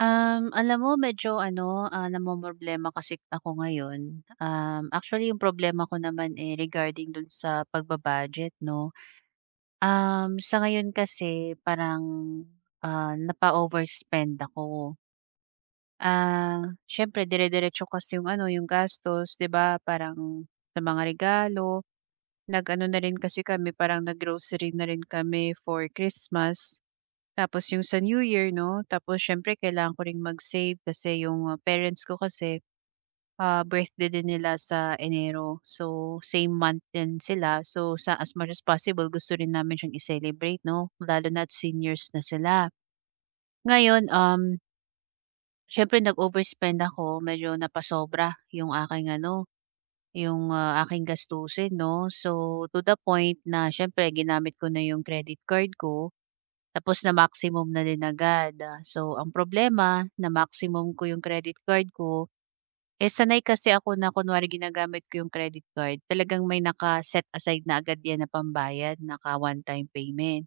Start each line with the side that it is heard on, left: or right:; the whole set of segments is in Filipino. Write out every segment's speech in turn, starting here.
right: Alam mo medyo ano, namomroblema kasi ako ngayon. Actually yung problema ko naman, eh, regarding dun sa pagbabudget 'no. Sa ngayon kasi parang, napa-overspend ako. Ah, siyempre dire-diretso kasi yung ano, yung gastos 'di ba, parang sa mga regalo, nag-ano na rin kasi kami, parang nag-grocery na rin kami for Christmas. Tapos yung sa New Year 'no, tapos siyempre kailangan ko ring mag-save kasi yung, parents ko kasi, birthday din nila sa Enero. So, same month din sila. So, sa as much as possible gusto rin namin siyang i-celebrate 'no, lalo na at seniors na sila. Ngayon, siyempre nag-overspend ako, medyo napasobra yung aking ano, yung, aking gastusin 'no. So, to the point na siyempre ginamit ko na yung credit card ko. Tapos na-maximum na din agad. So, ang problema na-maximum ko yung credit card ko. Eh, sanay kasi ako na kunwari ginagamit ko yung credit card, talagang may naka-set aside na agad yan na pambayad, naka one-time payment.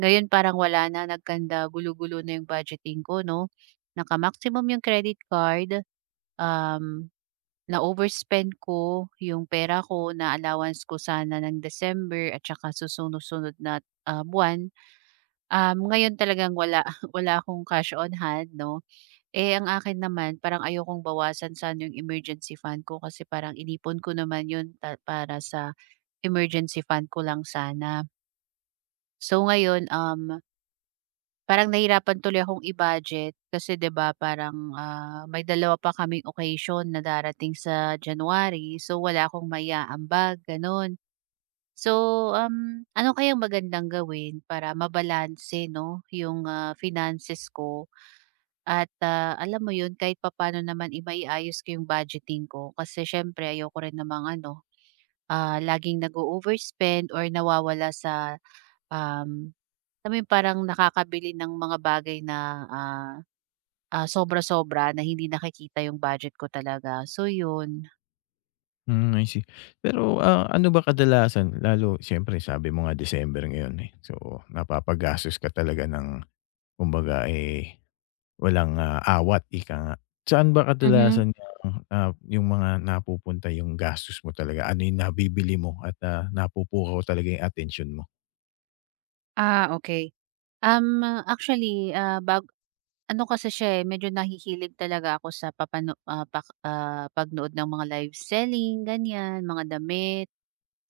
right: Ngayon parang wala na, nagkanda gulo-gulo na yung budgeting ko, no? Naka-maximum yung credit card, um, na-overspend ko yung pera ko, na allowance ko sana ng December at saka susunod-sunod na buwan. Ngayon talagang wala wala akong cash on hand 'no. Eh, ang akin naman parang ayokong bawasan sana yung emergency fund ko kasi parang inipon ko naman yun pa para sa emergency fund ko lang sana. So ngayon, parang nahirapan tuloy akong i-budget kasi 'di ba parang, may dalawa pa kaming occasion na darating sa January, so wala akong maiaambag gano'n. So, ano kayang magandang gawin para mabalanse 'no yung, finances ko. At, alam mo yun kahit papano naman imaiayos maiayos ko yung budgeting ko kasi siyempre ayoko rin namang ano, laging nag overspend or nawawala sa, um, alam mo yung parang nakakabili ng mga bagay na, ah, sobra-sobra na hindi nakikita yung budget ko talaga. So yun.
left: Hmm, I see. Pero, ano ba kadalasan lalo siyempre sabi mo nga December ngayon, eh. So, napapagastos ka talaga ng kumbaga, eh, walang, awat ika nga. Saan ba
right: Mhm.
left: kadalasan yung, yung mga napupunta yung gastos mo talaga? Ano yung nabibili mo at, napupukaw talaga yung attention mo?
right: Okay. Actually, ano kasi siya, eh, medyo nahihilig talaga ako sa papano pagnood ng mga live selling, ganyan, mga damit.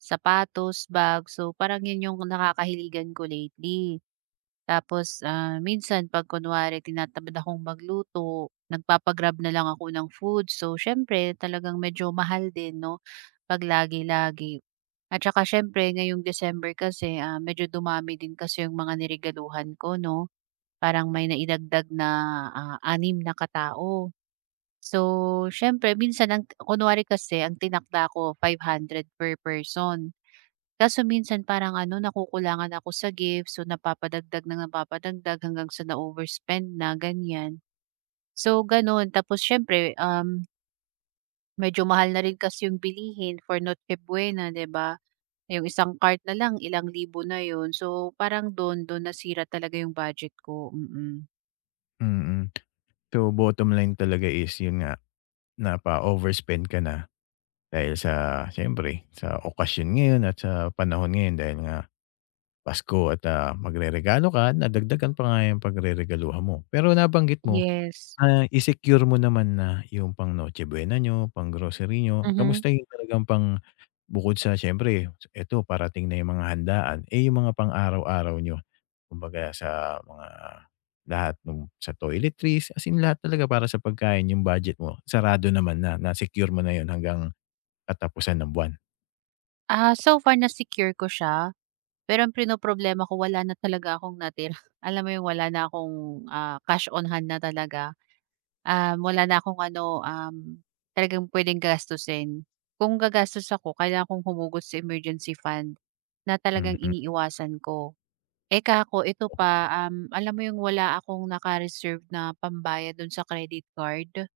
right: Sapatos, bag, so parang yun yung nakakahiligan ko lately. Tapos, minsan 'pag kunwari tinatamad akong magluto, nagpapagrab na lang ako ng food. So, siyempre talagang medyo mahal din 'no, 'pag lagi-lagi. At saka siyempre ngayong December kasi, medyo dumami din kasi yung mga niregaluhan ko 'no, parang may naidagdag na, 6 na katao. So, siyempre minsan ang kunwari kasi ang tinakda ko 500 per person. Kaso minsan parang ano, nakukulangan ako sa gifts, so napapadagdag ng napapadagdag hanggang sa na-overspend na, ganyan. So gano'n, tapos siyempre, medyo mahal na rin kasi yung bilihin for Noche Buena, 'di ba? Yung isang cart na lang, ilang libo na yun. So parang do'n do'n nasira talaga yung budget ko, mm.
left: Mm. Mm. So, bottom line talaga is yun nga, napa-overspend ka na dahil sa siyempre sa okasyon ngayon at sa panahon ngayon dahil nga Pasko at, magreregalo ka, nadagdagan pa nga yung pagreregaluhan mo. Pero nabanggit mo
right: Yes,
left: na i-secure mo naman na yung pang Noche Buena niyo, pang grocery niyo.
right: mhm.
left: Kamusta yung talagang pang bukod sa siyempre eto parating na yung mga handaan, eh, yung mga pang-araw-araw niyo? Kumbaga sa mga lahat nung sa toiletries, as in lahat talaga para sa pagkain yung budget mo sarado naman na, na-secure mo na yun hanggang katapusan ng buwan?
right: So far na-secure ko siya, pero ang problema ko wala na talaga akong natira. Alam mo yung wala na akong, cash on hand na talaga. Wala na akong ano, talagang puwedeng gastusin. Kung gagastos ako kailangan kong humugot sa emergency fund na talagang
left: Mhm,
right: iniiwasan ko. Eka ako ito
left: okey.
right: pa, alam mo yung wala akong naka-reserve na pambayad dun sa credit card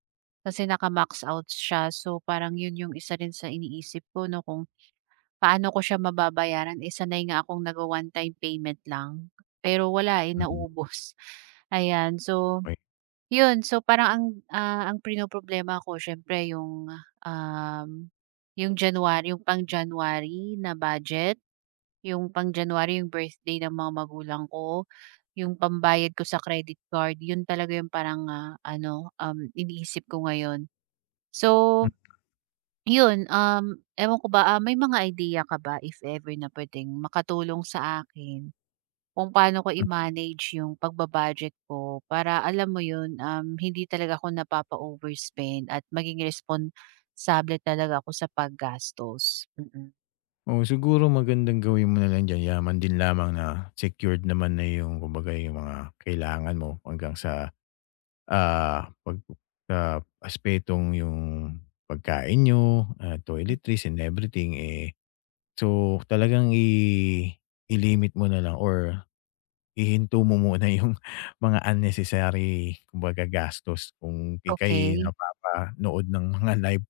right: kasi naka-max out siya. So, parang yun yung isa rin sa iniisip ko 'no, kung paano ko siya mababayaran, isa sanay nga akong nag one time payment lang. Pero wala, eh,
left: Mm,
right: naubos, ayan. So
left: okey.
right: yun, so parang ang, ang problema ko siyempre yung, um, yung January, yung pang-January na budget, yung pang-January, yung birthday ng mga magulang ko, yung pambayad ko sa credit card, yun talaga yung parang, ano, iniisip ko ngayon. So
left: Mm.
right: yun, ewan ko ba, may mga idea ka ba if ever na puwedeng makatulong sa akin kung paano ko
left: Mm.
right: i-manage yung pagbabudget ko para alam mo yun, hindi talaga ako napapa-overspend at maging responsable talaga ako sa paggastos, mm.
left: Oo, siguro magandang gawin mo na lang diyan yaman din lamang na secured naman na yung kumbaga yung mga kailangan mo hanggang sa, pag sa aspetong yung pagkain niyo,
right: Hmm,
left: toiletries and everything, eh, so talagang i-limit mo na lang or ihinto mo muna yung mga unnecessary kumbaga gastos kung ika'y
right: okey.
left: napapanood ng mga live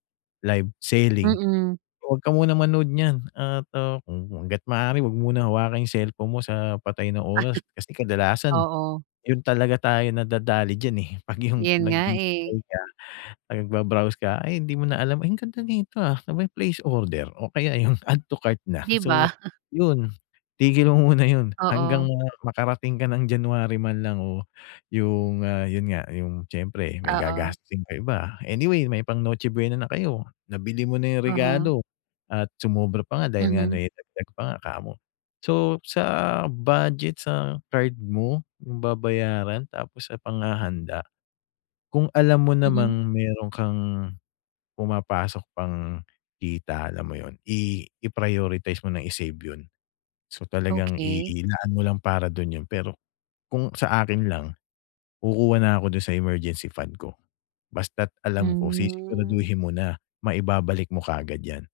left: live selling.
right: Mm,
left: Huwag ka munang manood niyan at, kung hangga't maaari huwag muna hawakan yung cellphone mo sa patay na oras kasi kadalasan
right: oo.
left: yun talaga tayo nadadali diyan, eh, 'pag yung
right: Yun nga, eh,
left: naghihinay ka. 'Pag nagba ka, ay hindi mo na alam, "Ay, ang ganda nito, ah, aba'y place order" o kaya yung add to cart na.
right: 'di ba?
left: So, yun, tigil mo muna yun hanggang
right: Oo,
left: makarating ka ng January man lang o yung, yun nga, yung siyempre may
right: oo,
left: gagastusin pa iba. Anyway, may pang Noche Buena na kayo, nabili mo na yung
right: uh-huh,
left: regalo at sumobra pa nga dahil nga
right: mhm,
left: naidagdag pa nga kamo. So, sa budget sa card mo, yung babayaran tapos sa panghahanda kung alam mo
right: mhm.
left: namang meron kang pumapasok pang kita, alam mo yun, i-prioritize mo na i-save yun. So,
right: Okay,
left: talagang
right: okey.
left: ilaan mo lang para dun yun. Pero kung sa akin lang, kukuha na ako dun sa emergency fund ko. Basta't alam ko
right: Hmm,
left: sisiguraduhin mo na maibabalik mo kagad yan.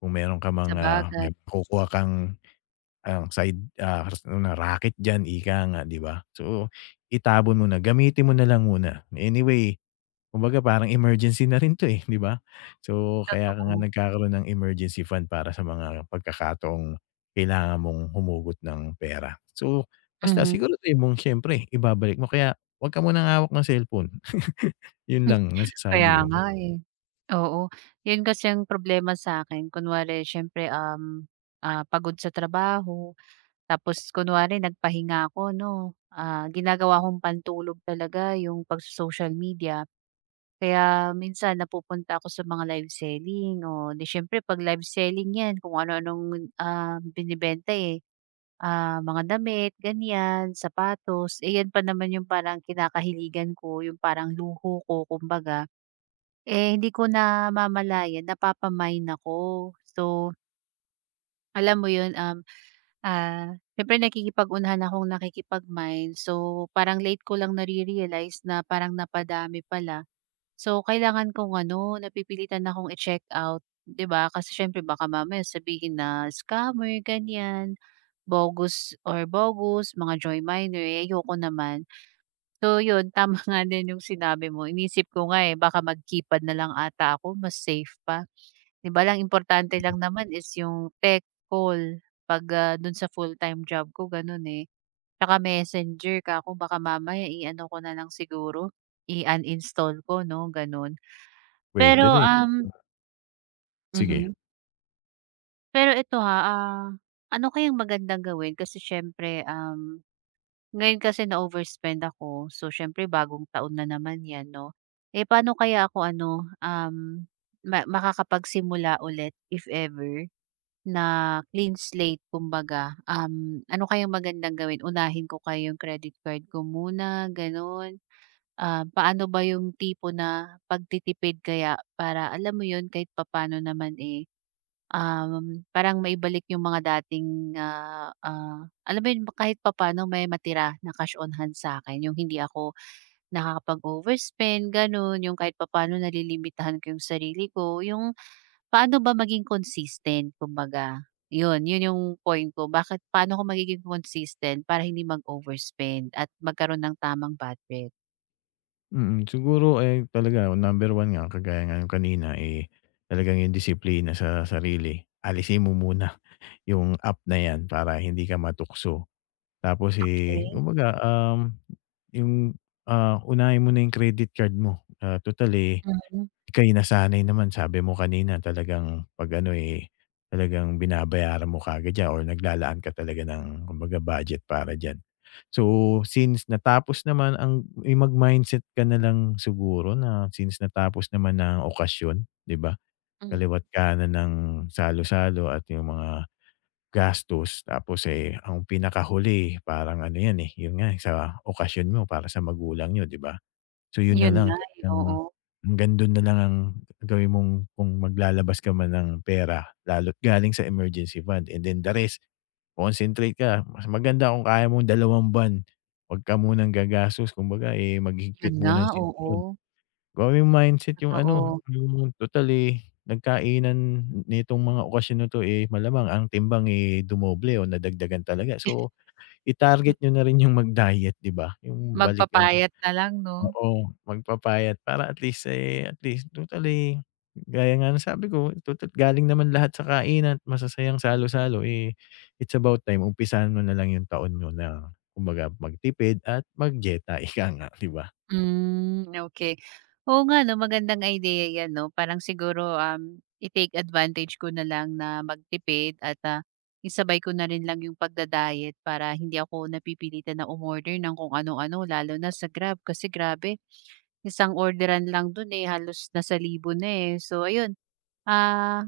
left: Kung meron ka mang, may
right: sabagay,
left: makukuha kang, ang side, ano na raket diyan ika nga, 'di ba? So, itabon mo na, gamitin mo na lang muna. Anyway kumbaga parang emergency na rin 'to, eh, 'di ba? So, kaya ka nga
right: totoo,
left: nagkakaroon ng emergency fund para sa mga pagkakataong kailangan mong humugot ng pera. So, basta
right: mhm.
left: siguraduhin mong siyempre ibabalik mo kaya 'wag ka munang hawak ng cellphone. 'Yun
right: Hmm,
left: lang
right: kaya
left: masasabi ko.
right: nga, eh. Oo, yun kasi ang problema sa'kin kunwari siyempre, pagod sa trabaho tapos kunwari nagpahinga ako 'no, ginagawa kong pantulog talaga yung pagso-social media. Kaya minsan napupunta ako sa mga live selling, o 'di siyempre 'pag live selling 'yan kung ano-anong, binebenta, eh. Mga damit ganiyan, sapatos, eh, 'yan pa naman yung parang kinakahiligan ko, yung parang luho ko kumbaga. Eh, hindi ko namamalayan napapa-mine ako. So, alam mo yun, siyempre nakikipag-unahan akong nakikipag-mine. So, parang late ko lang nare-realize na parang napadami pala. So, kailangan kong ano, napipilitan akong i-check out, 'di ba? Kasi siyempre baka mamaya sabihin na scammer, ganyan, bogus or bogus, mga joy miner, eh, ayoko naman. So, yun, tama nga din yung sinabi mo. Inisip ko nga eh, baka magkipad na lang ata ako, mas safe pa. 'Di ba lang importante lang naman is yung tech call 'pag, dun sa full-time job ko ganun, eh. Tsaka Messenger, kako baka mamaya i-ano ko na lang siguro, i-uninstall ko 'no, ganun. Pero,
left: Puwede
right: mm.
left: rin, sige.
right: Mhm, pero ito ha, ano kayang magandang gawin kasi siyempre, ngayon kasi na-overspend ako, so siyempre bagong taon na naman 'yan 'no. Eh, paano kaya ako ano, makakapagsimula ulit if ever? Na clean slate kumbaga, ano kayang magandang gawin? Unahin ko kayo yung credit card ko muna, gano'n? Paano ba yung tipo na pagtitipid kaya para alam mo yun, kahit papaano naman, eh, parang maibalik yung mga dating, alam mo yun, kahit papaano may matira na cash on hand sa akin yung hindi ako nakakapag-overspend, gano'n. Yung kahit papaano nalilimitahan ko yung sarili ko, yung paano ba maging consistent kumbaga? Yun, yun yung point ko bakit paano ko magiging consistent para hindi mag-overspend at magkaroon ng tamang budget?
left: Mm, siguro, eh, talaga number one nga kagaya nga nung kanina, eh, talagang yung disiplina sa sarili. Alisin mo muna yung app na 'yan para hindi ka matukso. Tapos, eh,
right: Okay.
left: kumbaga, yung, unahin mo na yung credit card mo. Ah, tutal, eh,
right: Mhm,
left: ika'y nasanay naman sabi mo kanina talagang 'pag ano, eh, talagang binabayaran mo kaagad 'yan or naglalaan ka talaga ng kumbaga budget para diyan. So, since natapos naman ang eh, mag-mindset ka na lang siguro na since natapos naman na ang okasyon, 'di ba?
right: mm.
left: Kaliwa't ka na ng salo-salo at yung mga gastos tapos, eh, ang pinakahuli parang ano 'yan, eh, 'yun nga eh, sa okasyon mo para sa magulang niyo, 'di ba? So 'yun na
right: Yun nga,
left: lang
right: eh, oo.
left: talagang hanggang dun na lang ang gawin mong kung maglalabas ka man ng pera lalo't galing sa emergency fund and then the rest, concentrate ka. Mas maganda kung kaya mong dalawang ban 'wag ka munang gagastos kumbaga, eh,
right: Yun
left: maghigpit
right: nga,
left: muna ng
right: oo,
left: sinturon. Growing mindset yung ano,
right: totoo.
left: yung totally nagkainan nitong mga okasyon na 'to, eh, malamang ang timbang, eh, dumoble o nadagdagan talaga. So, i-target niyo na rin yung mag-diet, 'di ba? Yung balikan
right: Magpapayat na lang 'no?
left: oo, magpapayat para at least, eh, at least totally gaya nga ng sabi ko, total galing naman lahat sa kainan at masasayang salo-salo, eh, it's about time umpisahan mo na lang yung taon niyo na kumbaga magtipid at mag-dieta, ika nga, 'di ba?
right: Hmm, okay. Oo nga 'no, magandang idea 'yan 'no. Parang siguro, i-take advantage ko na lang na magtipid at, isabay ko na rin lang yung pagda-diet para hindi ako napipilitan na umorder ng kung ano-ano lalo na sa Grab. Kasi grabe, isang orderan lang dun, eh, halos nasa libo na, eh. So ayun, ah,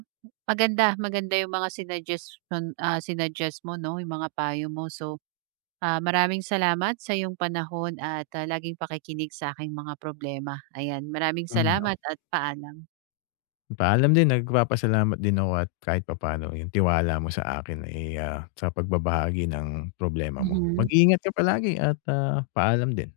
right: maganda, maganda yung mga sinuggest, sinuggest mo 'no, yung mga payo mo. So, maraming salamat sa iyong panahon at, laging pakikinig sa aking mga problema. Ayan, maraming
left: Hmm.
right: salamat at paalam.
left: Paalam din, nagpapasalamat din ako at kahit papaano yung tiwala mo sa akin, eh, sa pagbabahagi ng problema mo.
right: Mhm.
left: Mag-iingat ka palagi at, paalam din.